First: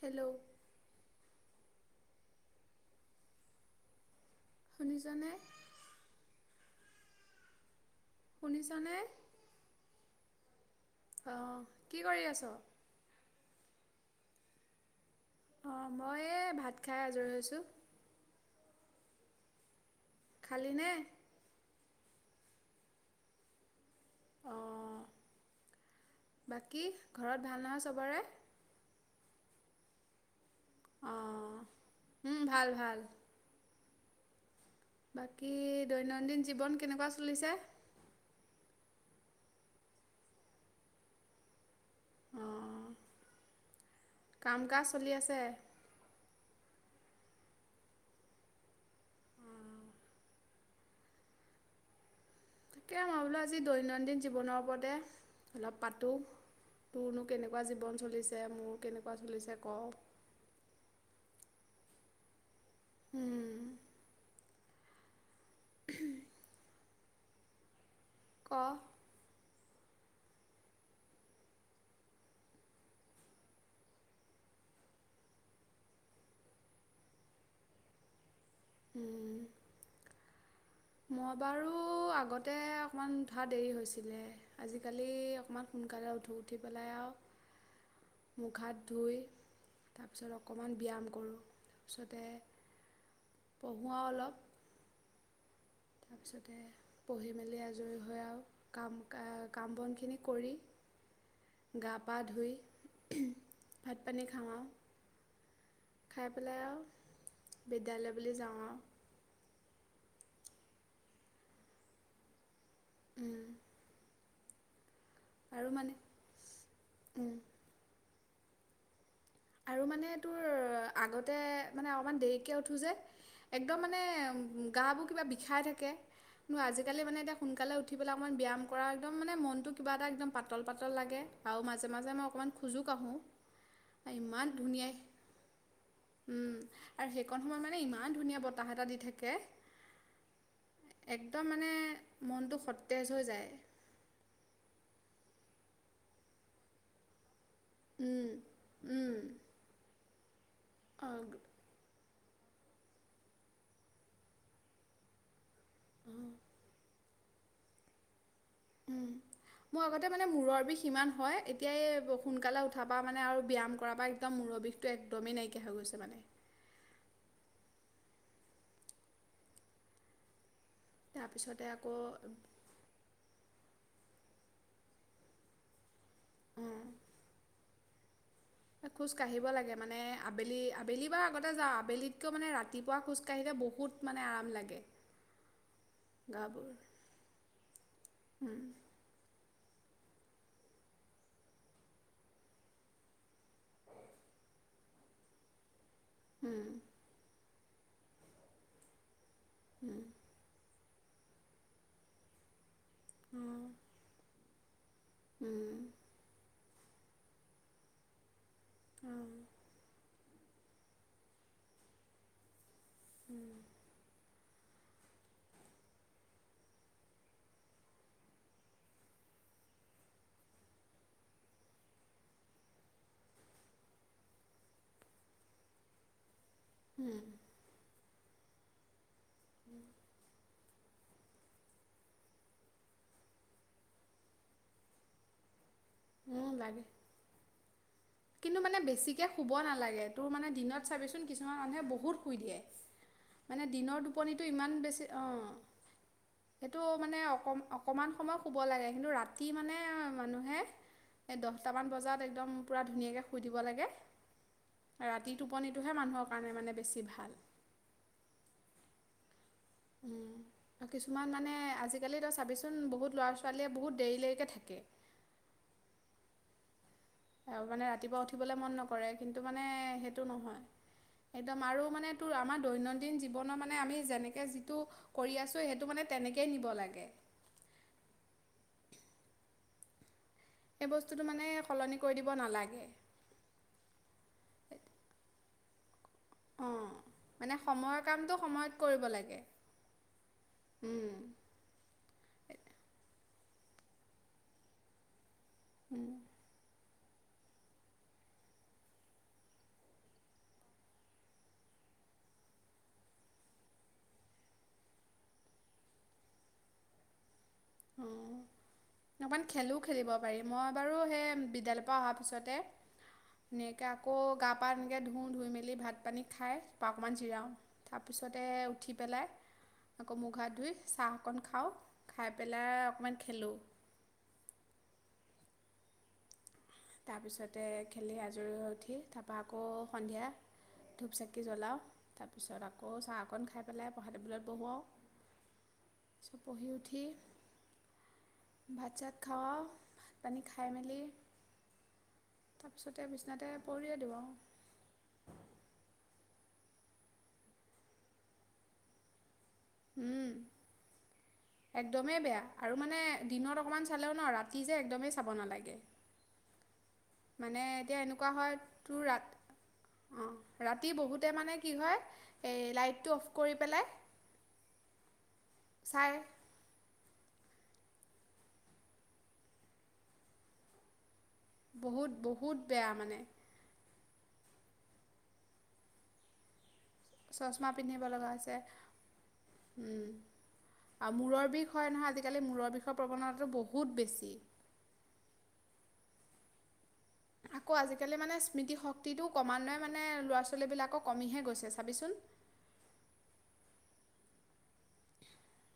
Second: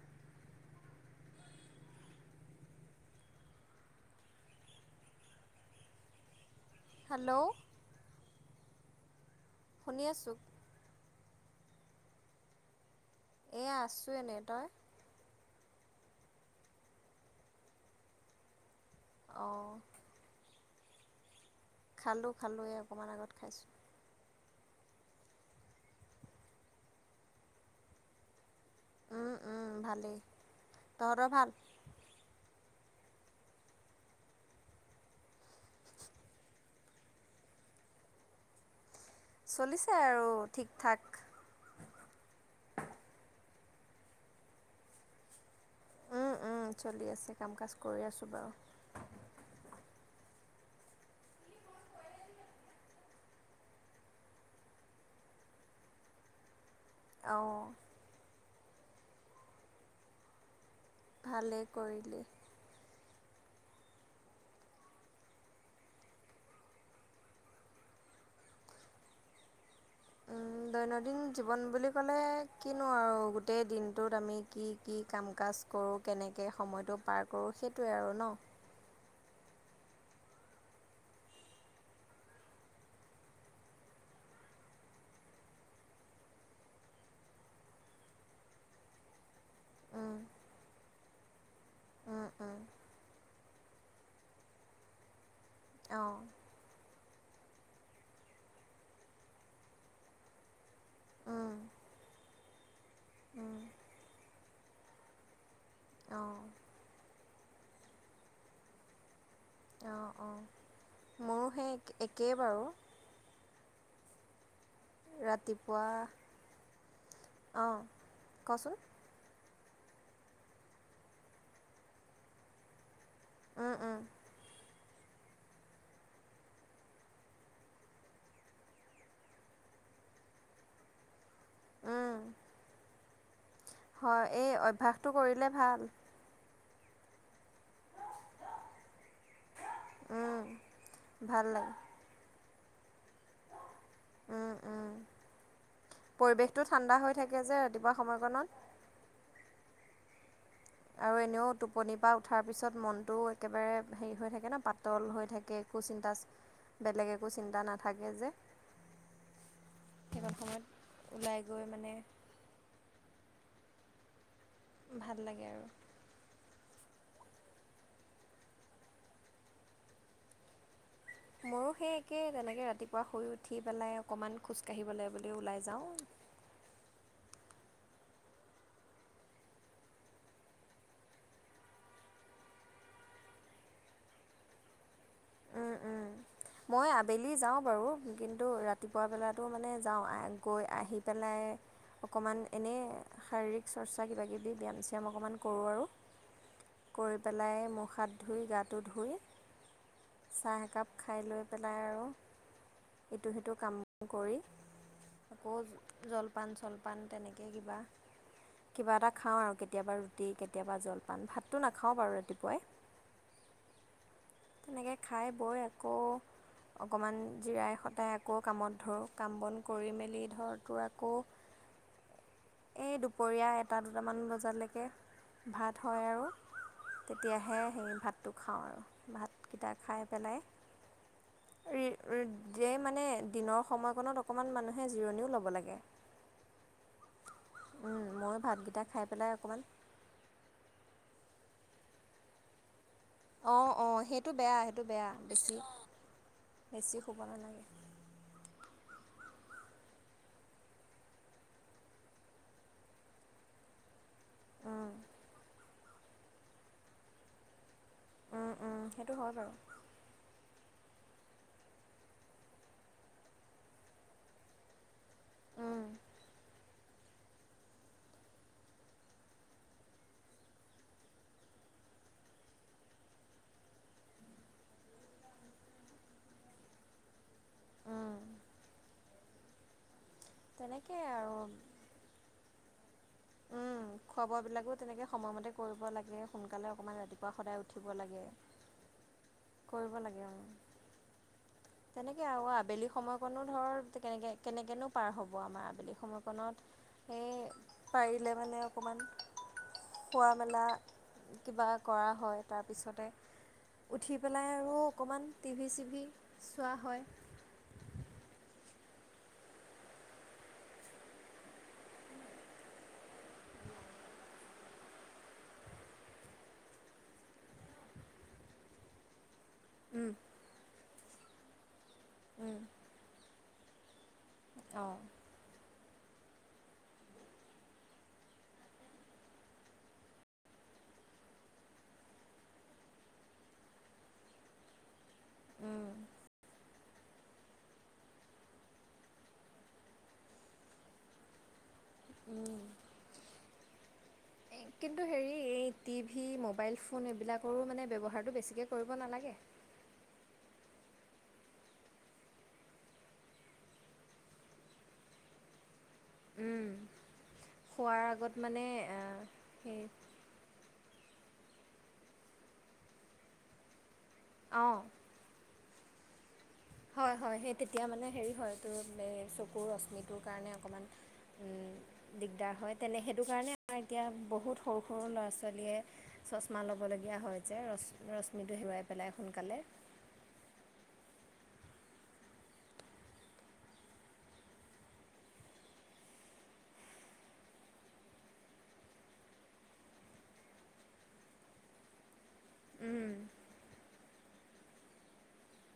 Hello শুনিছা নে hello শুনিছানে? শুনি আছোঁ। আহ কি কৰি আছ এ আছো এনে তই অ মই ভাত খাই আজৰি হৈছোঁ অ খালিনে? খালোঁ খালো অকণমান আগত খাইছোঁ অঁ বাকী ঘৰত ভাল নহয় চবৰে। উম উম ভালেই। তহঁতৰ ভাল। বল বাকী দৈনন্দিন জীৱন কেনেকুৱা চলিছে। চলিছে আৰু ঠিক ঠাক অঁ কাম কাজ চলি আছে। উম উম চলি আছে কাম কাজ কৰি আছোঁ বাৰু অঁ তাকে মই বোলো আজি দৈনন্দিন জীৱনৰ ওপৰতে অলপ পাতোঁ তোৰনো কেনেকুৱা অঁ জীৱন চলিছে মোৰ কেনেকু কা চলিছে কওঁ ভালে কৰিলি উম হম ক উ দৈনন্দিন জীৱন বুলি ক'লে কিনো আৰু গোটেই দিনটোত আমি কি কি কাম কাজ কৰো কেনেকে সময়টো পাৰ কৰোঁ সেইটোৱে আৰু ন উম মই বাৰু আগতে অকণমান উঠা দেৰি হৈছিলে আজিকালি অকণমান সোনকালে উঠো উঠি পেলাই আৰু মুখ হাত ধুই তাৰ উম পিছত অকমান ব্যায়াম উম তা পাছতে উম উম পঢ়ো আৰু অলপ অঁ তাৰপিছতে পঢ়ি মেলি আজৰি হৈ আৰু কাম কা কাম বনখিনি কৰি উম গা পা ধুই উম ভাত পানী খাওঁওঁ খাই অঁ পেলাই আৰু বিদ্যালয় বুলি যাওঁ অও অঁ অঁ মোৰো সেই একেই বাৰু উম ৰাতিপুৱা অঁ কচোন আৰু মানে তোৰ আগতে মানে অকমান দেৰিকে উঠো যে উম একদম উম মানে গা বু কিবা বিষাই থাকে কিন্তু আজিকালি মানে এতিয়া সোনকালে উঠি পেলাই অকণমান ব্যায়াম কৰা একদম মানে মনটো কিবা এটা একদম পাতল পাতল লাগে আৰু মাজে উম মাজে মই অকণমান খোজো কাঢ়ো হয় এই অভ্যাসটো কৰিলে ভাল উম, আৰু সেই কণ সময় মানে ইমান ধুনীয়া বতাহ এটা দি থাকে উম একদম ভাল মানে লাগে মনটো ফুৰ তেজ হৈ যায় পৰিৱেশতটো ঠাণ্ডা হৈ থাকে সেই যে ৰাতিপুৱা উম, সময়কনত উম, অ, আৰু এনেও টোপনি পৰা ঠাৰ পিছত মনটোও একেবাৰে হেৰি হৈ থাকে ন পাতল হৈ থাকে কু চিন্তাচ বেলেগে একো চিন্তা নাথাকে যে উম মোৰ আগতে মানে সেইকণ সময়ত মূৰৰ বিষ সিমান হয় ওলাই গৈ মানে এতিয়াই সোনকালে উঠ পা মানে আৰু ব্যায়াম কৰা বা একাৰ মূৰৰ বিষটো ভাল একদমেই লাগে নাইকিয়া আৰু হৈ গৈছে মানে তাৰপিছতে মইো সেই আকৌ একেই তেনেকে ৰাতিপুৱা শুই উঠি পেলাই অকণমান খোজকাাঢ়িবলৈ বুলি ওলাই যাওঁ। উম খোজ কাঢ়িব লাগে মানে আবেলি আবেলি বাৰু আগতে যাওঁ আবেলিতকৈ মানে ৰাতিপুৱা খোজকাঢ়িলে বহুত মানে আৰাম লাগে। উম, উম। গাবোৰ মই আবেলি যাওঁ বাৰু কিন্তু উম, ৰাতিপুৱা বেলাতো মানে। যাওঁ গৈ আহি পেলাই অকণমান এনেই শাৰীৰিক চৰ্চা কিবাকিবি ব্যায়াম চ্যাম অকণমান কৰোঁ আৰু উম, কৰি পেলাই মুখ হাত ধুই গাটো ধুই চাহ একাপ খাই লৈ পেলাই আৰু ইটো সিটো অ', কাম কৰি আকৌ উম, জলপান চলপান, পাণ তেনেকৈ কিবা। কিবা এটা খাওঁ অ', আৰু কেতিয়াবা। ৰাতি কেতিয়াবা জলপান ভাতটো নাখাওঁ বাৰু ৰাতিপুৱাই উম তেনেকৈ খাই বৈ আকৌ অকণমান জিৰাই সটাই আকৌ কামত ধৰোঁ কাম বন কৰি মেলি ধৰ তোৰ আকৌ এই দুপৰীয়া এটা দুটামান বজালৈকে ভাত হয় আৰু তেতিয়াহে সেই ভাত ভাতটো খাওঁ আৰু ভাত, কেইটা খাই পেলাই মানে দিনৰ সময়কণত অকণমান মানুহে জিৰণিও ল'ব লাগে অ লাগে ময়ো কিন্তু মানে ভাতকেইটা খাই বেছিকৈ পেলাই শুব অকণমান নালাগে তোৰ মানে দিনত চাবিচোন কিছুমান মানুহে বহুত শুই দিয়ে। মানে অঁ অঁ দিনৰ সেইটো টোপনিটো বেয়া ইমান সেইটো বেছি বেয়া অঁ সেইটো বেছি মানে শুব অ নালাগে অকণমান সময় শুব লাগে কিন্তু ৰা ৰাতি মানে মানুহে এই দহটামান বজাত একদম পূৰা ধুনীয়াকৈ শুই দিব লাগে ৰাতি টোপনিটোহে মানুহৰ কাৰণে মানে বেছি ভাল উম উম সেইটো হয় বাৰু আৰু কিছুমান মানে আজিকালিতিতো চাবিচোন বহুত ল'ৰা ছোৱালীয়ে বহুত দেৰিলৈকে থাকে। আৰু মানে ৰাতিপুৱা উঠিবলৈ মন নকৰে কিন্তু মানে সেইটো নহয় একদম আৰু মানে আমাৰ দৈনন্দিন জীৱনৰ মানে আমি যেনেকে যিটো কৰি আছো সেইটো মানে তেনেকেই নিব লাগে। উম এই বস্তুটো আৰু মানে সলনি কৰি দিব নালাগে। উম খোৱা বোৱাবিলাকো তেনেকৈ সময়মতে কৰিব লাগে সোনকালে অঁ অকণমান ৰাতিপুৱা মানে সদায় উঠিব সময়ৰ লাগে কামটো সময়ত কৰিব লাগে কৰিব লাগে উম, তেনেকে আৰু আবেলি সময়ত। নো ধৰ কেনেকে কেনেকন পাৰ হ'ব। হ'ব আমাৰ আবেলি সময়ত। উম পাৰিলে মানে অকণমান, খোৱা মেলা কিবা কৰা হয় তাৰপিছতে উঠি পেলাই আৰু অকণমান টি ভি চিভি চোৱা হয়। অ অকণমান খেলো খেলিব পাৰি, মই বাৰু সেই বিদ্যালয়ৰ পৰা অহাৰ পিছতে এনেকৈ আকৌ গা পা এনেকৈ ধুওঁ ধুই মেলি ভাত পানী খাই ত অকণমান জিৰাও তাৰপিছতে উঠি পেলাই। উম আকৌ মুখ হাত ধুই চাহ। অকণ খাওঁ খাই। উম পেলাই অকণমান খেলোঁ। অঁ। তাৰপিছতে খেলি আজৰি হৈ উঠি, তাৰপৰা আকৌ সন্ধিয়া ধূপ চাকি জ্বলাওঁ তাৰপিছত আকৌ চাহ অকণ খাই পেলাই পঢ়া টেবুলত উম বহোৱাওঁ। চ। পঢ়ি উঠি ভাত চাত খাওঁ, ভাত পানী খাই মেলি। উম তাৰপিছতে। তাতে পৰিয়ে দিও অ। কিন্তু হেৰি, এই টি ভি মোবাইল ফোন এইবিলাকৰো মানে ব্যৱহাৰটো বেছিকে কৰিব নালাগে। উম, একদমেই বেয়া আৰু মানে দিনত অকমান চালেও ন ৰাতি যে একদমেই চাব নালাগে। উম। মানে এতিয়া শোৱাৰ এনেকুৱা আগত হয়, মানে তোৰ ৰা সেই অ ৰাতি বহুত। পঢ়োতে মানে কি হয় এ লাইটটো অফ কৰি পেলাই। অঁ। চাই। হয় হয়, সেই তেতিয়া মানে হেৰি হয় তোৰ এই চকুৰ ৰশ্মিটোৰ কাৰণে অকণমান। বহুত দিগদাৰ বহুত হয় বেয়া তেনে মানে। সেইটো কাৰণে আমাৰ এতিয়া, বহুত সৰু সৰু ল'ৰা ছোৱালীয়ে চচমা ল'ব। লবলগীয়া হয় যে, চশমা পিন্ধিব লগা হৈছে ৰশ্মিতো হেৰাই পেলাই সোনকালে। আৰু মূৰৰ বিষ হয় নহয় আজিকালি, মূৰৰ বিষৰ প্ৰৱণতাটো বহুত বেছি। আকৌ আজিকালি মানে, স্মৃতিশক্তিটো ক্ৰমানে মানে ল'ৰা ছোৱালীবিলাকক কমিহে গৈছে চাবিচোন। উম।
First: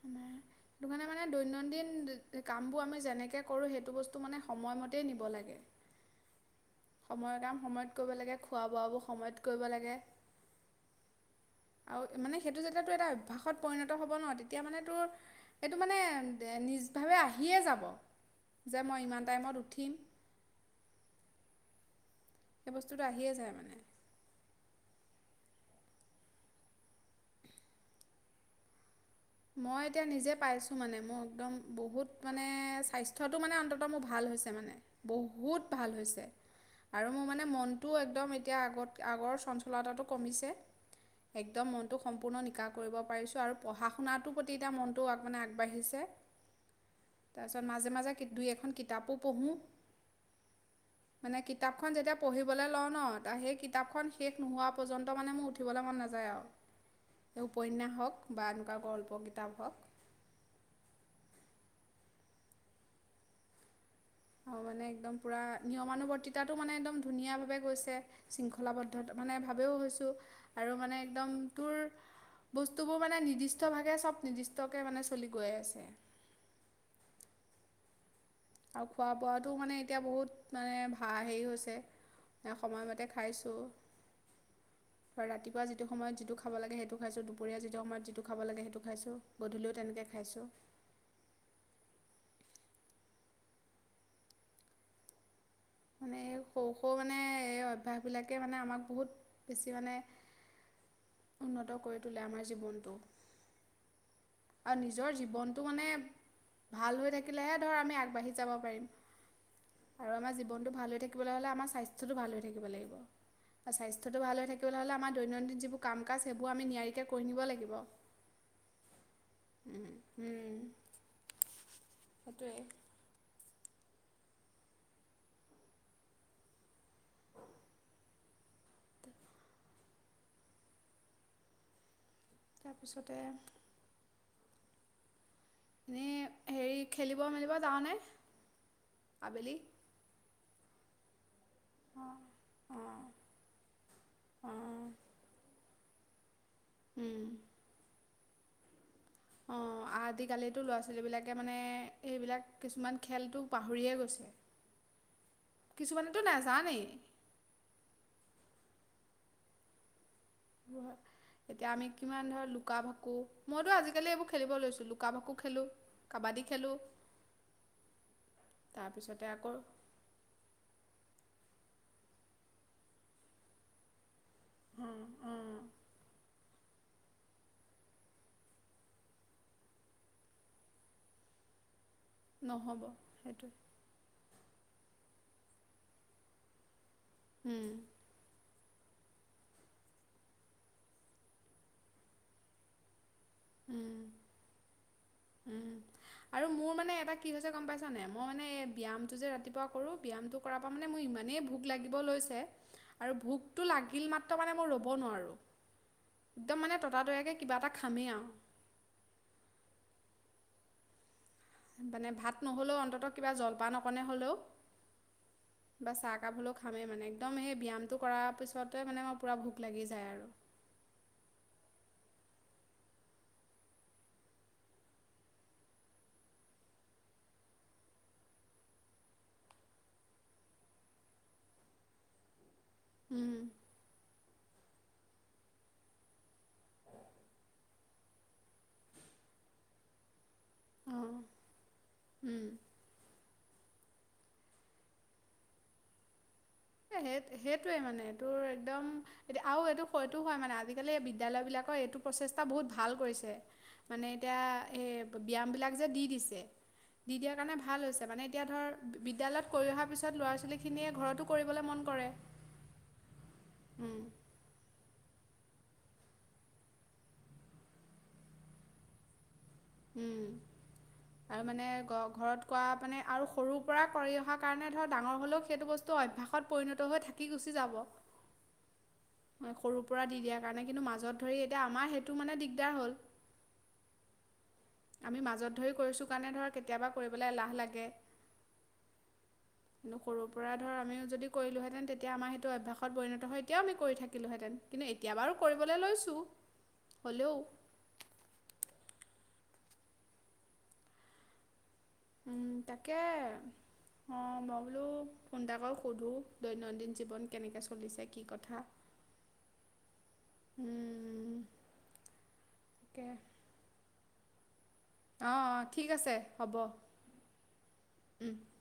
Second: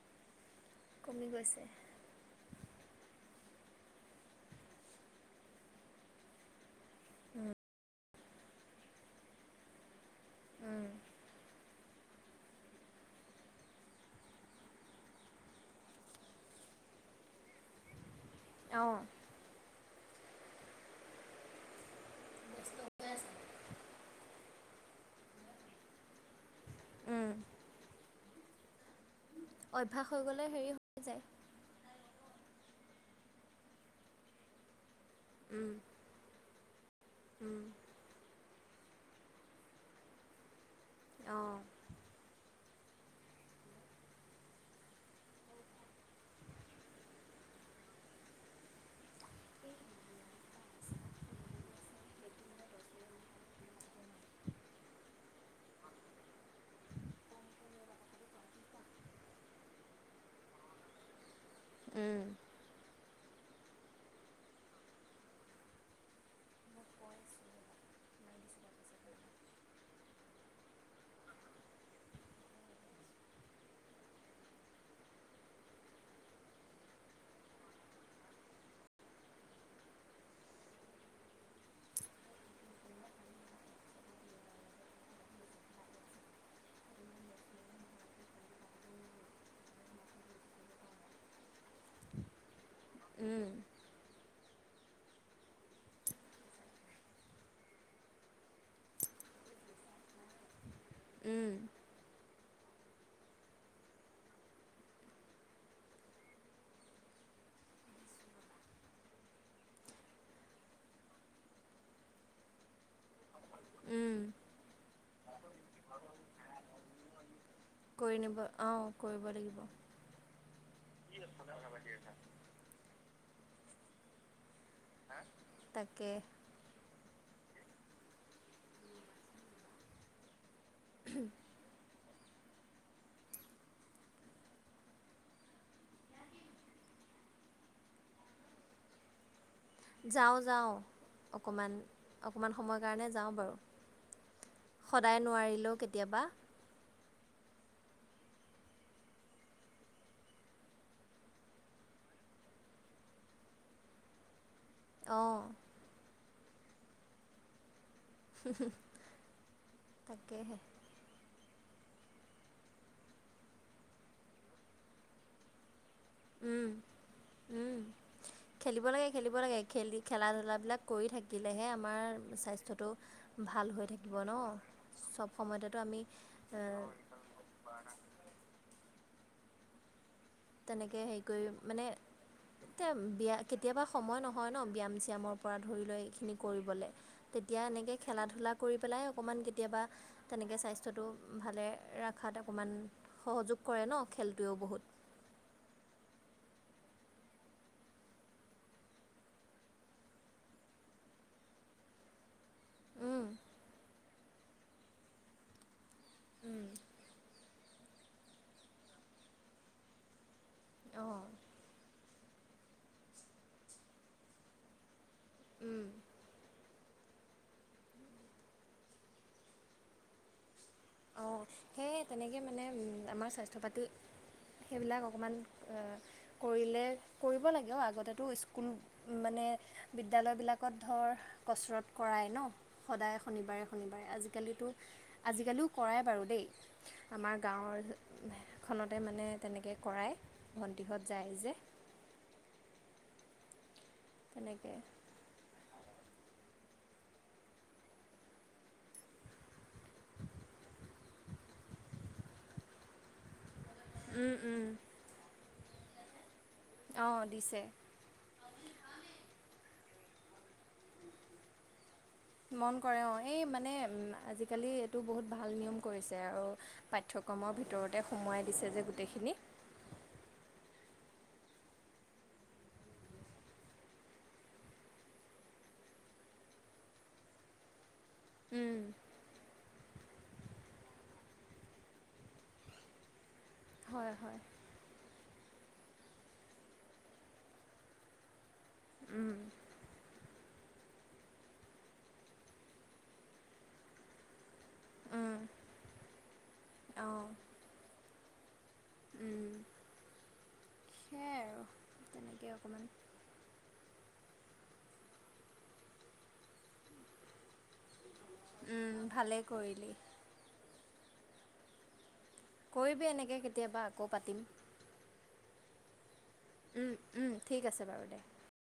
আমাৰ। সেইটো কাৰণে মানে কমি গৈছে। দৈনন্দিন। কাম আমি যেনেকে কৰোঁ, সেইটো বস্তু মানে সমম নিব লাগে। সময়ৰ কাম সময়ত কৰিব লাগে, খোৱা বোৱাবোৰ সময়ত কৰিব লাগে। উম। আৰু, মানে সেইটো যেতিয়া তোৰ এটা অভ্যাসত পৰিণত হ'ব ন তেতিয়া মানে তোৰ এইটো মানে নিজভাৱে আহিয়ে যাব। যে, অঁ মই ইমান টাইমত উঠিম। সেই বস্তুটো আহিয়ে যায় মানে। উম। মই এতিয়া হৈ নিজে গ'লে হেৰি পাইছোঁ মানে, হৈ মোৰ যায় একদম বহুত। মানে স্বাস্থ্যটো মানে অন্তত মোৰ ভাল হৈছে মানে। বহুত অঁ ভাল হৈছে, আৰু মোৰ মানে মনটোও একদম এতিয়া আগত। আগৰ চঞ্চলতাটো কমিছে। একদম মনটো সম্পূৰ্ণ নিকা। কৰিব পাৰিছোঁ আৰু পঢ়া। শুনাটোৰ প্ৰতি এতিয়া মনটো মানে আগবাঢ়িছে তাৰপিছত মাজে মাজে দুই এখন কিতাপো পঢ়োঁ মানে কিতাপখন যেতিয়া পঢ়িবলৈ লওঁ ন সেই কিতাপখন শেষ নোহোৱা পৰ্যন্ত মানে মোৰ উঠিবলৈ মন নাযায় আৰু স উপন্যাস হওক বা। প কিতাপ হওক গল্প কিতাপ হওক। উম, আৰু মানে একদম পুৰা নিয়মানুবৰ্তিতাটো মানে একদম ধুনীয়াভাৱে গৈছে শৃংখলাবদ্ধত মানে ভাৱেও হৈছোঁ আৰু মানে একদম তোৰ বস্তুবোৰ মানে নিৰ্দিষ্টভাগে চব নিৰ্দিষ্টকে মানে চলি গৈ আছে। আৰু খোৱা বোৱাাতটো মানে এতিয়া বহুত মানে ভা হেৰি হৈছে সময়মতে খাইছোঁ ৰাতিপুৱা যিটো সময়ত যিটো খাব লাগে সেইটো খাইছোঁ দুপৰীয়া যিটো সময়ত যিটো খাব লাগে সেইটো খাইছোঁ গধূলিও তেনেকৈ খাইছোঁ। উম, মানে এই সৰু -সৰু মানে এই অভ্যাসবিলাকে মানে আমাক বহুত বেছি মানে। উন্নত কৰি তোলে আমাৰ। জীৱনটো। আৰু নিজৰ জীৱনটো মানে ভাল হৈ থাকিলেহে ধৰ আমি আগবাঢ়ি যাব পাৰিম আৰু আমাৰ জীৱনটো ভাল হৈ থাকিবলৈ হ'লে আমাৰ স্বাস্থ্যটো ভাল হৈ থাকিব লাগিব স্বাস্থ্যটো ভাল হৈ থাকিবলৈ হ'লে আমাৰ দৈনন্দিন যিবোৰ কাম কাজ সেইবোৰ আমি নিয়াৰিকৈ কৰি নিব লাগিব। কৰি নিব অঁ সেইটোৱেই [unintelligible] তাকে হোম। তাৰপিছতে। এনেই হেৰি খেলিব মেলিব যাবনে আবেলি। যাওঁ যাওঁ। অকণমান অকণমান সময়ৰ কাৰণে যাওঁ বাৰু সদায় নোৱাৰিলেও কেতিয়া। কেতিয়াবা। উম। অ' আজিকালো ল'ৰা ছোৱালীবিলাকে মানে এইবিলাক কিছুমান খেলটো পাহৰিয়ে অঁ গৈছে কিছুমানেতো নাজান। যাবনে উহু, তাকেহে। এতিয়া আমি কিমান ধৰ লুকা ভাকু মইতো আজিকালি এইবোৰ খেলিব লৈছো লুকা ভাকু খেলো। উম -উম খেলিব লাগে তাৰপিছতে খেলিব আকৌ লাগে খেলি খেলা ধূলা বিলাক কৰি থাকি। থাকিলেহে আমাৰ স্বাস্থ্যটো ভাল হৈ থাকে। দিব ন চব সময়তেতো আমি। তেনেকে হেৰি কৰি মানে। নহ'ব এ বিয়া সেইটোৱে কেতিয়াবা সময় নহয়। হয় ন ব্যায়াম চিয়ামৰ পৰা ধৰি লৈ এইখিনি কৰিবলৈ। তেতিয়া উম, এনেকে খেলা -ধূলা কৰি পেলাই অকণমান কেতিয়াবা তেনেকৈ স্বাস্থ্যটো ভালে ৰখাত অকণমান। সহযোগ কৰে উম, ন খেলটোৱেও বহুত। আৰু মোৰ মানে এটা কি হৈছে গম পাইছানে মই মানে ব্যায়ামটো যে ৰাতিপুৱা কৰো ব্যায়ামটো কৰাৰ পৰা মানে মোৰ ইমানেই ভোক লাগিব লৈছে আৰু উম ভোকটো লাগিল মাত্ৰ মানে মই ৰ'ব নোৱাৰো একদম উম মানে ততাতৈয়াকে কিবা এটা খামেই আৰু হম মানে ভাত নহ'লেও অন্ততঃ কিবা জলপান অকনে হ'লেও উম। বা চাহ কাপ হলেও খামে মানে একদম সেই ব্যায়ামটো কৰাৰ পিছতে মানে মোৰ পুৰা ভোক লাগি যায় আৰু অঁ সেয়ে তেনেকৈ মানে আমাৰ স্বাস্থ্য পাতি সেইবিলাক অকণমান কৰিলে কৰিব লাগে আগতেতো স্কুল মানে বিদ্যালয়বিলাকত ধৰ কচৰৎ কৰাই ন সদায় উম, শনিবাৰে শনিবাৰে আজিকালিতো আজিকালিও কৰায় বাৰু দেই আমাৰ গাঁৱৰ খনতে মানে তেনেকৈ কৰায় ভণ্টিহঁত অঁ যায় যে উম। তেনেকে এ সেই সেইটোৱে মানে এইটোৰ একদম আৰু এইটো সটো হয় মানে আজিকালি বিদ্য়ালয় বিলাকৰ এইটো প্ৰচেষ্টা বহুত ভাল কৰিছে মানে উম এতিয়া উম এ ব্যায়াম বিলাক যে দি দিছে দি অঁ দিয়াৰ কাৰণে দিছে ভাল হৈছে মানে এতিয়া ধৰ বিদ্যয়ালয়ত কৰি অহাৰ পিছত ল'ৰা ছোৱলীখিনিয়ে ঘৰতো কৰিবলৈ মন কৰে মন কৰে অ এই মানে উম আজিকালি এইটো বহুত ভাল নিয়ম কৰিছে আৰু পাঠ্যক্ৰমৰ ভিতৰতে সোমোৱাই দিছে যে গোটেইখিনি উম আৰু মানে ঘৰত কোৱা মানে আৰু সৰু পৰা কৰি অহা কাৰণে ধৰ ডাঙৰ হলেও সেইটো বস্তু অভ্যাসত পৰিণত হৈ থাকি গুচি যাব উম, সৰুৰ পৰা দি দিয়াৰ কাৰণে কিন্তু মাজত ধৰি এতিয়া আমাৰ সেইটো মানে দিগদাৰ হ'ল হয় হয় আমি মাজত ধৰি কৰিছো কাৰণে ধৰ কেতিয়াবা কৰিবলৈ এলাহ লাগে উম নকৰো পৰা ধৰ আমিও যদি কৰিহেঁতেন তেতিয়া আমাৰ সেইটো অভ্যাসত পৰিণত হৈ এতিয়াও আমি কৰি থাকিলোঁহেঁতেন কিন্তু এতিয়া বাৰু উম, কৰিবলৈ লৈছোঁ অঁ হ'লেও উম, সেয়াই আৰু উম তেনেকৈ অকণমান তাকে অ মই বোলো ফোন এটা কৰি সোধো দৈনন্দিন জীৱন কেনেকে চলিছে চলিছে কি কথা উম, ভালেই কৰিলি উম কৰিবি এনেকে কেতিয়াবা আকৌ পাতিম অ অ ঠিক আছে হ'ব উম উম ঠিক আছে বাৰু দে